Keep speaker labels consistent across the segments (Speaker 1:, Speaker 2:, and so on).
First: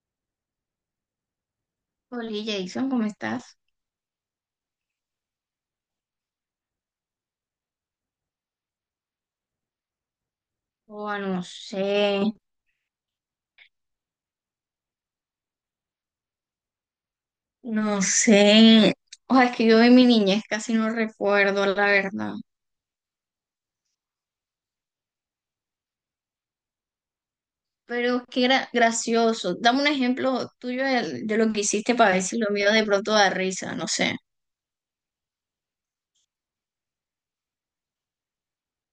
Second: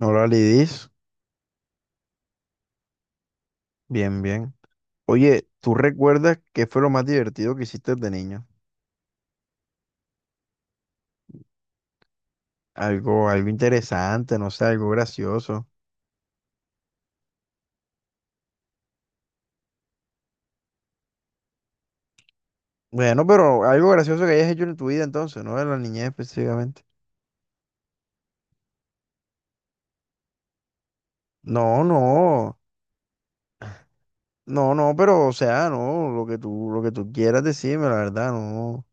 Speaker 1: Hola Lidis,
Speaker 2: Oli Jason, ¿cómo estás?
Speaker 1: bien, bien. Oye, ¿tú recuerdas qué fue lo más divertido que hiciste de niño?
Speaker 2: Oh, no sé,
Speaker 1: Algo, algo interesante, no sé, algo gracioso.
Speaker 2: no sé. O sea, es que yo de mi niñez casi no recuerdo, la verdad.
Speaker 1: Bueno, pero algo gracioso que hayas hecho en tu vida entonces, no de la niñez específicamente.
Speaker 2: Pero que era gracioso. Dame un ejemplo tuyo de lo que
Speaker 1: No,
Speaker 2: hiciste para ver si lo
Speaker 1: no,
Speaker 2: mío de pronto da risa, no sé.
Speaker 1: no, no, pero o sea, no, lo que tú quieras decirme, la verdad, no,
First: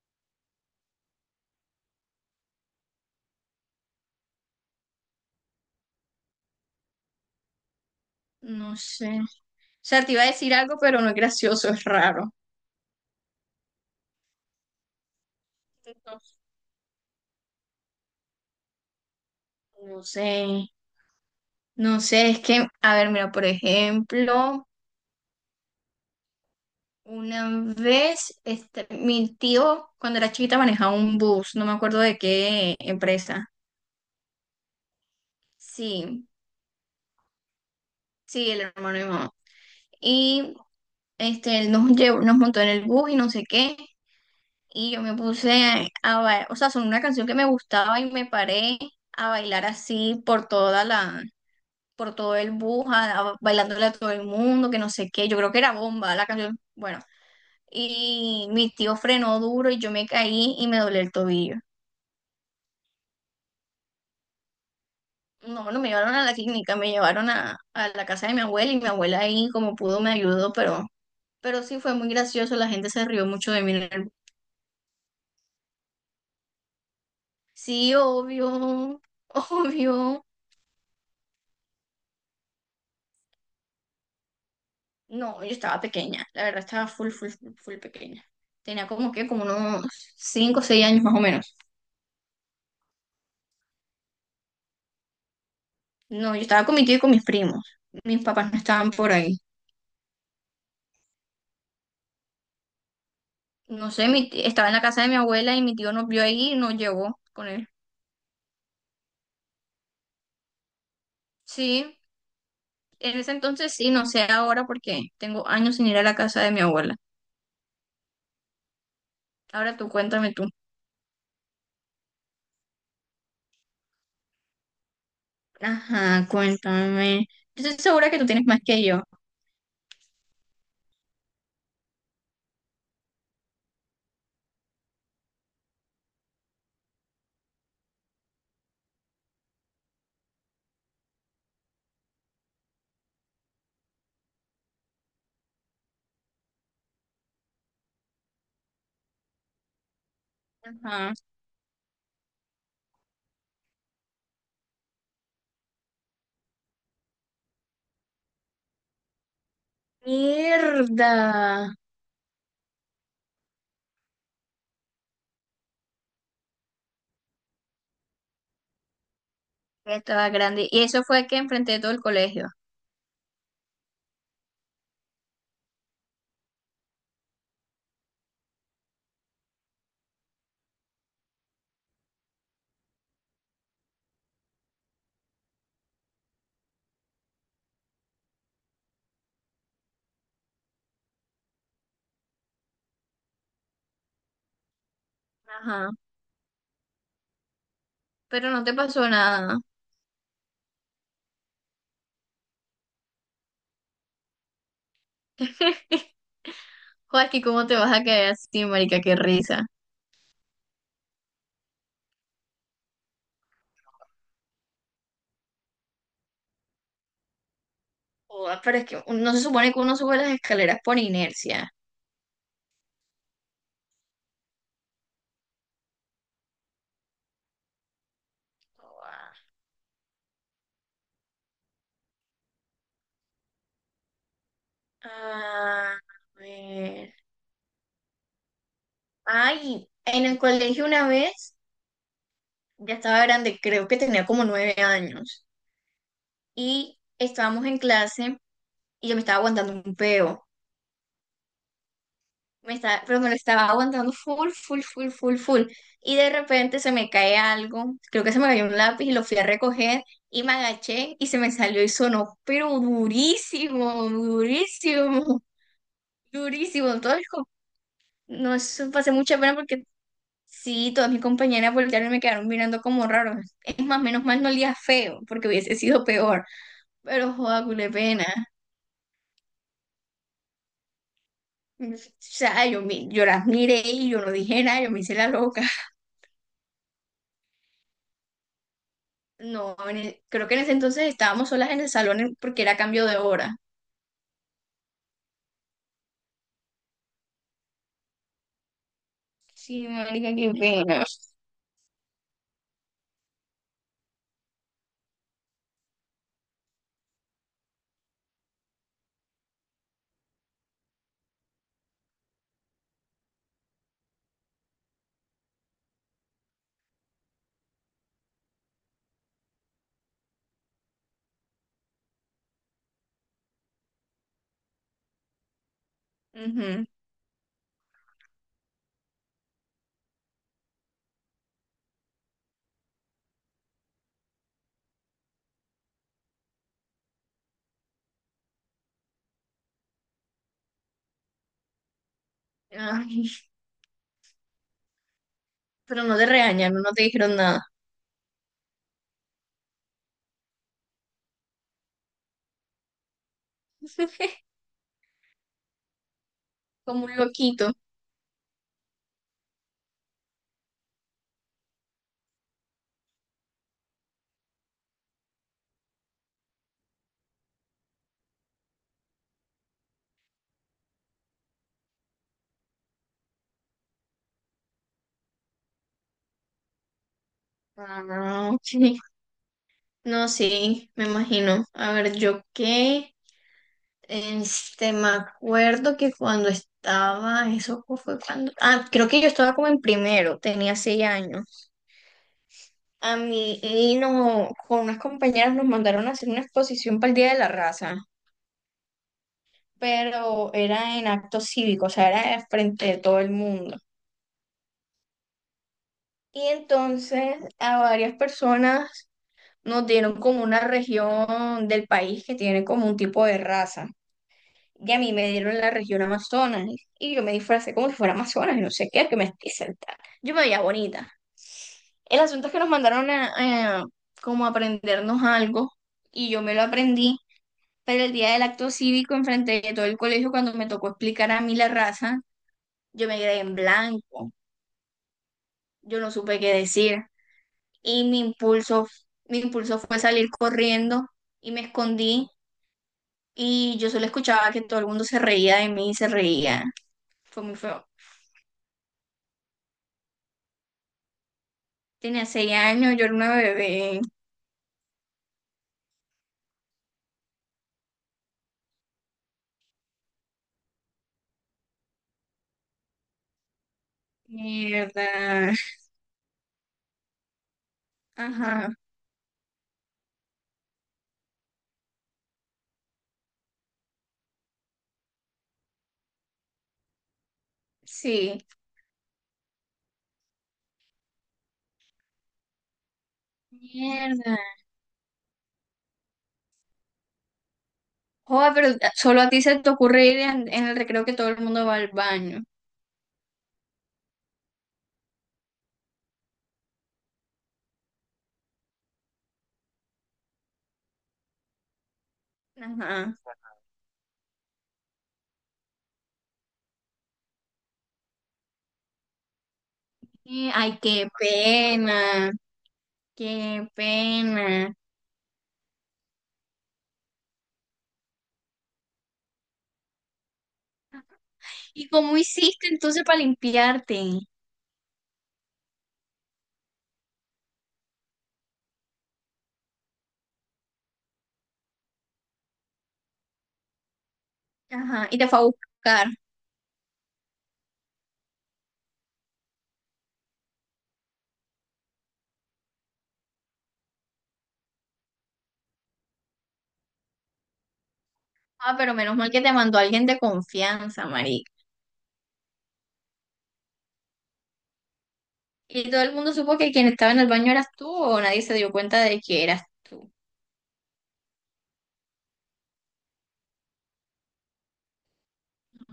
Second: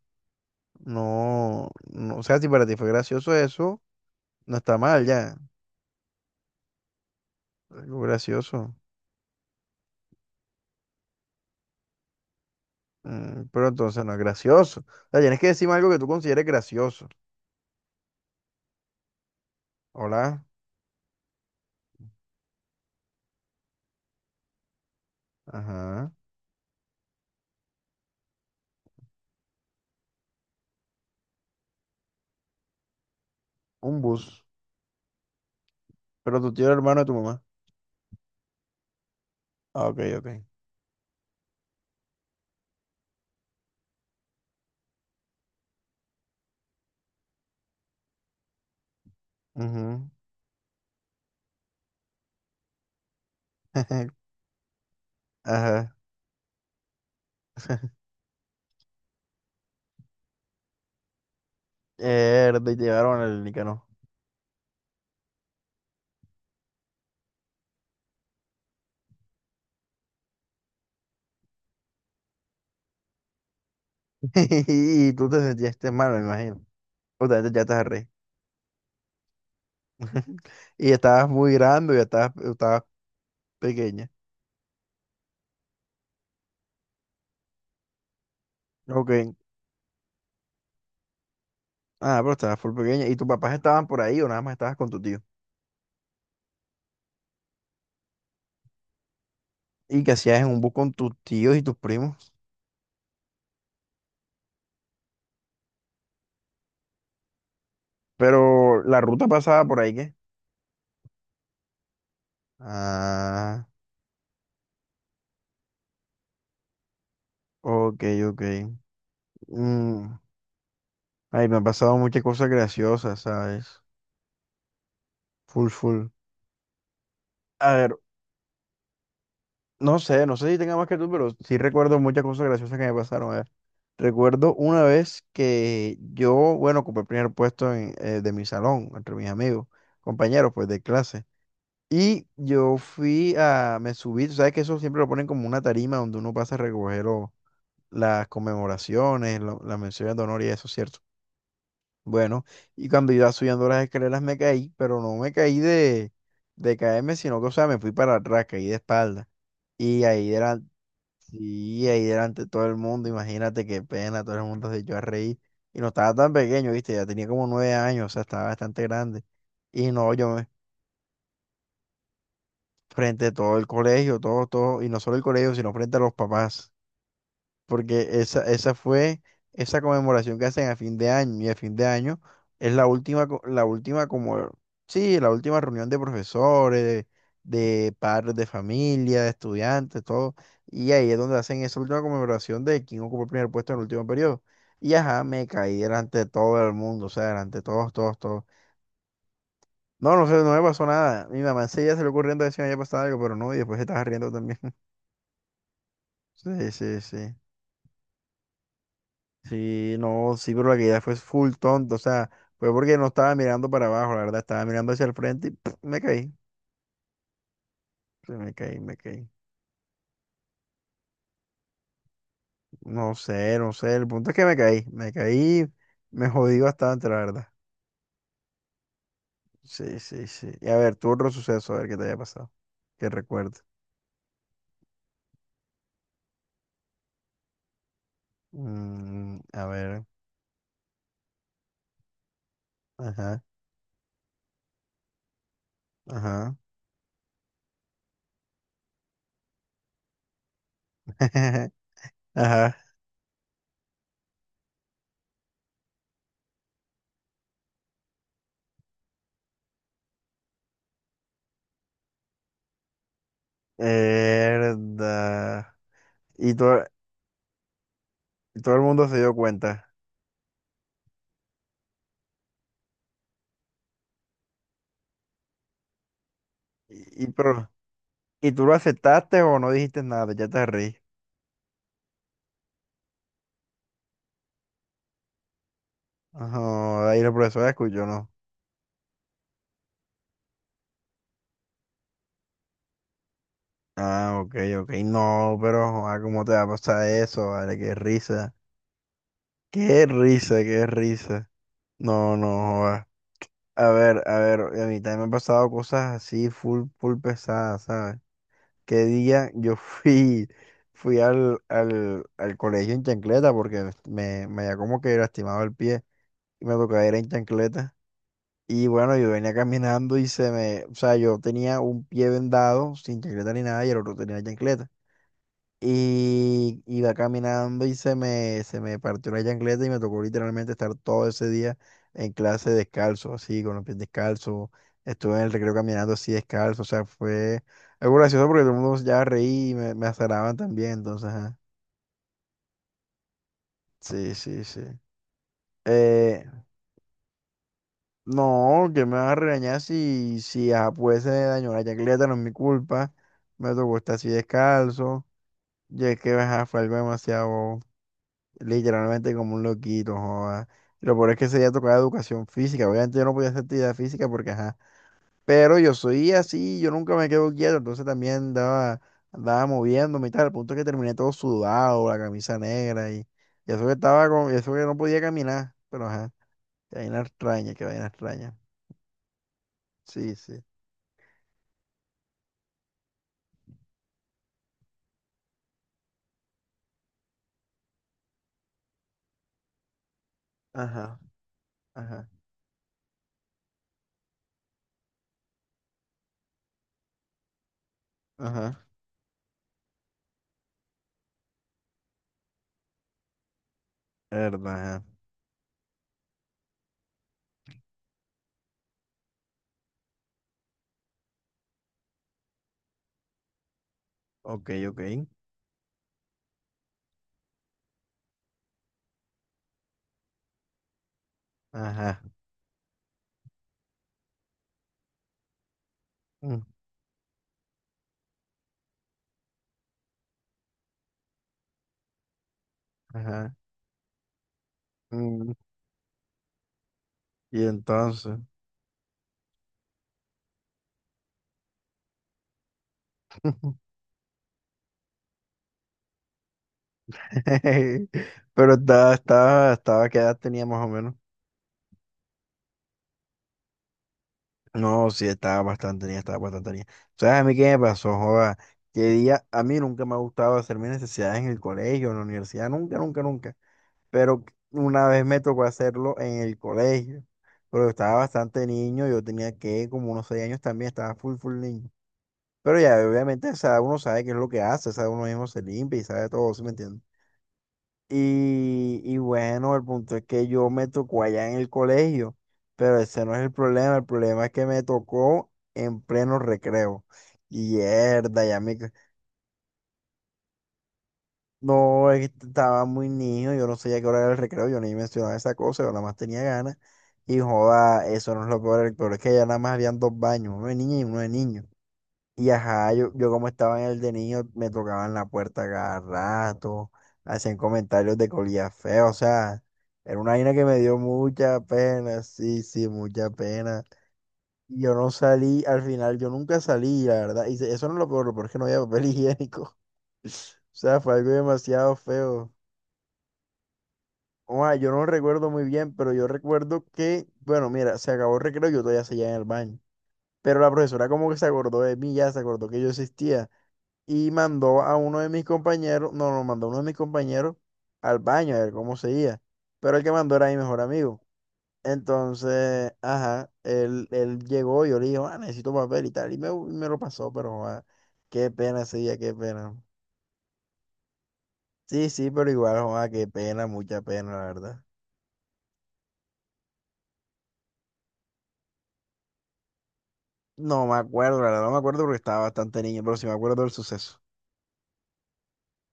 Speaker 1: no, no, o sea, si para ti fue gracioso eso, no está mal ya, algo
Speaker 2: No
Speaker 1: gracioso.
Speaker 2: sé. O sea, te iba a decir algo, pero no es gracioso, es raro.
Speaker 1: Mm, pero entonces no es gracioso. O sea, tienes que decirme algo que tú consideres gracioso.
Speaker 2: No sé,
Speaker 1: Hola.
Speaker 2: no sé, es que, a ver, mira, por ejemplo.
Speaker 1: Ajá.
Speaker 2: Una vez, este, mi tío, cuando era chiquita, manejaba un bus, no me acuerdo de qué empresa.
Speaker 1: Un bus.
Speaker 2: Sí,
Speaker 1: Pero tu tío era hermano de tu mamá.
Speaker 2: sí, el hermano de mi mamá.
Speaker 1: Ah, ok, ok.
Speaker 2: Y este, él nos llevó, nos montó en el bus y no sé qué. Y yo me puse a bailar, o sea, son una canción que me gustaba y me paré a bailar
Speaker 1: Ujú.
Speaker 2: así por toda la, por todo el bus, bailándole a todo el mundo, que no sé qué. Yo creo que era
Speaker 1: Ajá.
Speaker 2: bomba la canción. Bueno, y mi tío frenó duro y yo me caí y me doblé el tobillo.
Speaker 1: Mierda, y te llevaron al Nicanor.
Speaker 2: No, no me llevaron a la clínica, me llevaron a la casa de mi abuela y mi abuela ahí como pudo me ayudó, pero sí fue muy gracioso, la gente se rió mucho de mí.
Speaker 1: Y tú te sentiste mal, me imagino. O sea, ya estás
Speaker 2: Sí,
Speaker 1: re.
Speaker 2: obvio, obvio.
Speaker 1: Y estabas muy grande, ya estabas, estabas pequeña.
Speaker 2: No, yo estaba pequeña, la verdad estaba full, full, full, full pequeña. Tenía
Speaker 1: Ok.
Speaker 2: como que como unos 5, o 6 años más o menos.
Speaker 1: Ah, pero estabas full pequeña. ¿Y tus papás estaban por ahí o nada más estabas con tu tío?
Speaker 2: No, yo estaba con mi tío y con mis primos. Mis papás no estaban por ahí.
Speaker 1: ¿Y qué hacías en un bus con tus tíos y tus primos?
Speaker 2: No sé, estaba en la casa de mi abuela y mi tío nos vio ahí y nos llevó con él.
Speaker 1: Pero la ruta pasaba por ahí, ¿qué?
Speaker 2: Sí. En ese
Speaker 1: Ah,
Speaker 2: entonces sí, no sé ahora porque tengo años sin ir a la casa de mi abuela.
Speaker 1: ok, ok.
Speaker 2: Ahora tú
Speaker 1: Mm,
Speaker 2: cuéntame tú.
Speaker 1: ay, me han pasado muchas cosas graciosas, ¿sabes? Full, full.
Speaker 2: Ajá, cuéntame. Yo
Speaker 1: A
Speaker 2: estoy
Speaker 1: ver,
Speaker 2: segura que tú tienes más que yo.
Speaker 1: no sé, no sé si tenga más que tú, pero sí recuerdo muchas cosas graciosas que me pasaron. A ver, recuerdo una vez que yo, bueno, ocupé el primer puesto en, de mi salón, entre mis amigos, compañeros, pues, de clase. Y yo fui a, me subí, tú sabes que eso siempre lo ponen como una tarima donde uno pasa a recoger las conmemoraciones, las menciones de honor y eso, ¿cierto?
Speaker 2: Ajá.
Speaker 1: Bueno, y cuando iba subiendo las escaleras me caí, pero no me caí de caerme, sino que, o sea, me fui para atrás, caí de espalda. Y ahí delante,
Speaker 2: Mierda.
Speaker 1: sí, ahí delante todo el mundo, imagínate qué pena, todo el mundo se echó a reír. Y no estaba tan pequeño, viste, ya tenía como 9 años, o sea, estaba bastante grande. Y
Speaker 2: Ya
Speaker 1: no, yo
Speaker 2: estaba
Speaker 1: me,
Speaker 2: grande. Y eso fue que enfrenté todo el colegio.
Speaker 1: frente a todo el colegio, todo, todo, y no solo el colegio, sino frente a los papás. Porque esa fue esa conmemoración que hacen a fin de año, y a fin de año es la última, la última como, sí, la última reunión de profesores, de padres de familia, de estudiantes, todo, y ahí es donde hacen esa última conmemoración de quién ocupó el primer puesto en el último periodo. Y ajá, me caí
Speaker 2: Ajá.
Speaker 1: delante de todo el mundo, o sea, delante de todos, todos, todos.
Speaker 2: Pero no te pasó nada.
Speaker 1: No, no sé, no me pasó nada. Mi mamá enseguida se le ocurriendo decir que me había pasado algo, pero no, y después se estaba riendo también. Sí, sí, sí.
Speaker 2: Joaquín, ¿cómo te vas a caer así, marica? Qué risa.
Speaker 1: Sí, no, sí, pero la caída fue full tonto, o sea, fue porque no estaba mirando para abajo, la verdad, estaba mirando hacia el frente y me caí. Sí, me
Speaker 2: Joda, pero
Speaker 1: caí,
Speaker 2: es
Speaker 1: me
Speaker 2: que
Speaker 1: caí.
Speaker 2: no se supone que uno sube las escaleras por inercia.
Speaker 1: No sé, no sé, el punto es que me caí, me caí, me jodí bastante, la verdad.
Speaker 2: Joda.
Speaker 1: Sí, sí, sí. Y a ver, tu otro suceso, a ver qué te haya pasado, que recuerdo.
Speaker 2: A ver.
Speaker 1: Mm, a
Speaker 2: Ay,
Speaker 1: ver,
Speaker 2: en el colegio una vez. Ya estaba
Speaker 1: ajá,
Speaker 2: grande, creo que tenía como 9 años.
Speaker 1: ajá,
Speaker 2: Y estábamos en clase y yo me estaba aguantando un peo.
Speaker 1: ajá,
Speaker 2: Me estaba, pero me lo estaba aguantando full, full, full, full, full. Y de repente se me cae algo. Creo que se me cayó un lápiz y lo fui a recoger y me agaché y se me salió y sonó, pero durísimo, durísimo,
Speaker 1: verdad. Y todo,
Speaker 2: durísimo. Entonces, no,
Speaker 1: y todo el
Speaker 2: eso
Speaker 1: mundo
Speaker 2: pasé
Speaker 1: se dio
Speaker 2: mucha pena porque
Speaker 1: cuenta.
Speaker 2: sí, todas mis compañeras voltearon y me quedaron mirando como raro. Es más, menos mal no olía feo porque hubiese sido peor.
Speaker 1: Y
Speaker 2: Pero joda,
Speaker 1: pero,
Speaker 2: cule pena.
Speaker 1: ¿y tú lo aceptaste o no dijiste nada? Ya te reí.
Speaker 2: O sea, yo, yo las miré y yo no dije nada, yo me hice la loca.
Speaker 1: Ajá, ahí la profesora escuchó, ¿no?
Speaker 2: No, creo que en ese entonces estábamos solas en el salón porque era cambio de hora.
Speaker 1: Ah, ok, ok. No, pero, joder, ¿cómo te va a pasar eso? Vale, qué risa.
Speaker 2: Sí,
Speaker 1: Qué
Speaker 2: marica, qué
Speaker 1: risa, qué
Speaker 2: pena.
Speaker 1: risa. No, no, joder. A ver, a ver, a mí también me han pasado cosas así, full, full pesadas, ¿sabes? Qué día yo fui, fui al colegio en chancleta porque me había como que lastimado el pie y me tocaba ir en chancleta. Y bueno, yo venía caminando y se me, o sea, yo tenía un pie vendado, sin chancleta ni nada, y el otro tenía chancleta. Y
Speaker 2: Ujú.
Speaker 1: iba caminando y se me partió la chancleta y me tocó literalmente estar todo ese día en clase descalzo, así, con los pies descalzos. Estuve en el recreo caminando así descalzo, o sea, fue algo gracioso porque todo el mundo ya reí y me azaraban también, entonces, ajá.
Speaker 2: Ay,
Speaker 1: Sí, sí, sí.
Speaker 2: pero no te
Speaker 1: Eh,
Speaker 2: regañaron, no te dijeron nada.
Speaker 1: no, que me vas a regañar si, si ah, pues se me dañó la chancleta, no es mi culpa. Me tocó estar así descalzo. Y es que ajá, fue algo
Speaker 2: Como un loquito.
Speaker 1: demasiado, literalmente como un loquito, joda. Y lo peor es que ese día tocaba educación física. Obviamente yo no podía hacer actividad física porque, ajá. Pero yo soy así, yo nunca me quedo quieto. Entonces también andaba, andaba moviéndome y tal. Al punto que terminé todo sudado, la camisa negra y eso que estaba con, y eso que no podía caminar. Pero ajá, qué vaina extraña, qué vaina
Speaker 2: Ah,
Speaker 1: extraña.
Speaker 2: ok. No,
Speaker 1: Sí, sí.
Speaker 2: sí, me imagino. A ver, yo qué. Este, me acuerdo que cuando estaba, eso fue cuando. Ah, creo que yo estaba como en primero, tenía seis
Speaker 1: Ajá,
Speaker 2: años.
Speaker 1: ajá,
Speaker 2: A mí y no, con unas compañeras nos mandaron a hacer una exposición para el Día de la Raza,
Speaker 1: ajá.
Speaker 2: pero era en acto cívico, o sea, era frente de todo el mundo.
Speaker 1: Verdad, ajá.
Speaker 2: Y entonces a varias personas nos dieron como una región del país que tiene como un tipo de raza.
Speaker 1: Ok,
Speaker 2: Y a
Speaker 1: ok.
Speaker 2: mí me dieron la región Amazonas y yo me disfracé como si fuera Amazonas y no sé qué, que me estoy sentada. Yo me veía bonita. El
Speaker 1: Ajá,
Speaker 2: asunto es que nos mandaron a como aprendernos algo y yo me
Speaker 1: mm,
Speaker 2: lo aprendí. Pero el día del acto cívico, enfrente de todo el colegio, cuando me tocó explicar a mí la raza, yo me quedé en
Speaker 1: ajá.
Speaker 2: blanco,
Speaker 1: Mm.
Speaker 2: yo no supe qué decir.
Speaker 1: Y
Speaker 2: Y
Speaker 1: entonces.
Speaker 2: mi impulso fue salir corriendo y me escondí y yo solo escuchaba que todo el mundo se reía de mí y se reía. Fue muy feo.
Speaker 1: Pero estaba, estaba, estaba, ¿qué edad tenía más o menos?
Speaker 2: Tenía seis años, yo era una bebé.
Speaker 1: No, sí, estaba bastante niña, estaba bastante niña. ¿Sabes a mí qué me pasó, joda? Que día, a mí nunca me ha gustado hacer mis necesidades en el colegio, en la universidad, nunca, nunca, nunca. Pero una vez me
Speaker 2: Mierda.
Speaker 1: tocó hacerlo en el colegio. Pero estaba bastante
Speaker 2: Ajá,
Speaker 1: niño, yo tenía que, como unos 6 años también, estaba full, full niño. Pero ya, obviamente, o sea, uno sabe qué es lo que hace, o sea, uno mismo se limpia y sabe todo, ¿sí me entiendes?
Speaker 2: sí.
Speaker 1: Y bueno, el punto es que yo me tocó allá en el colegio, pero ese no es el
Speaker 2: Mierda.
Speaker 1: problema es que me tocó en pleno recreo. Y herda,
Speaker 2: Joder,
Speaker 1: ya
Speaker 2: pero
Speaker 1: me...
Speaker 2: solo a ti se te ocurre ir en el recreo que todo el mundo va al
Speaker 1: No, es
Speaker 2: baño.
Speaker 1: que estaba muy niño, yo no sabía qué hora era el recreo, yo ni mencionaba esa cosa, yo nada más tenía ganas. Y joda, eso no es lo peor, el peor es que allá nada más habían dos baños, uno de niña y uno de niño. Y ajá, yo,
Speaker 2: Ajá.
Speaker 1: yo como estaba en el de niño, me tocaban la puerta cada rato, hacían comentarios de colía feo, o sea, era una vaina que me
Speaker 2: Ay,
Speaker 1: dio
Speaker 2: qué
Speaker 1: mucha pena,
Speaker 2: pena,
Speaker 1: sí, sí, mucha
Speaker 2: qué
Speaker 1: pena.
Speaker 2: pena.
Speaker 1: Y yo no salí, al final yo nunca salí, la verdad, y eso no es lo peor es que no había papel higiénico, o sea, fue algo
Speaker 2: ¿Y
Speaker 1: demasiado
Speaker 2: cómo
Speaker 1: feo.
Speaker 2: hiciste entonces para limpiarte?
Speaker 1: O sea, yo no recuerdo muy bien, pero yo recuerdo que, bueno, mira, se acabó el recreo, yo todavía seguía en el baño, pero la profesora como que se acordó de mí, ya se acordó que yo existía. Y mandó a
Speaker 2: Ajá, y
Speaker 1: uno
Speaker 2: te
Speaker 1: de
Speaker 2: fue a
Speaker 1: mis
Speaker 2: buscar.
Speaker 1: compañeros, no, no, mandó a uno de mis compañeros al baño a ver cómo seguía, pero el que mandó era mi mejor amigo. Entonces, ajá, él llegó y yo le dije, ah, necesito papel y tal, y me lo pasó, pero joda, qué
Speaker 2: Ah,
Speaker 1: pena
Speaker 2: pero
Speaker 1: ese
Speaker 2: menos
Speaker 1: día,
Speaker 2: mal
Speaker 1: qué
Speaker 2: que te
Speaker 1: pena.
Speaker 2: mandó alguien de confianza, marica.
Speaker 1: Sí, sí, pero igual, joda, qué pena, mucha pena, la verdad.
Speaker 2: ¿Y todo el mundo supo que quien estaba en el baño eras tú o nadie se dio cuenta de que eras tú?
Speaker 1: No me acuerdo, la verdad, no me acuerdo porque estaba bastante niño, pero sí me acuerdo del suceso.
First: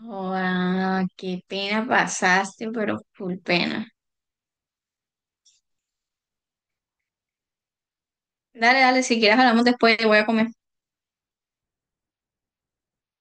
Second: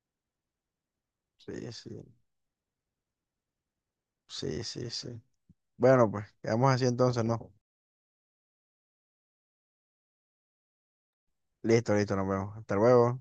Speaker 2: Ah, qué
Speaker 1: Sí,
Speaker 2: pena
Speaker 1: sí,
Speaker 2: pasaste, pero full pena.
Speaker 1: sí, sí, sí. Bueno, pues, quedamos así entonces, ¿no?
Speaker 2: Dale, dale, si quieres hablamos después, voy a comer.
Speaker 1: Listo, listo, nos vemos. Hasta luego.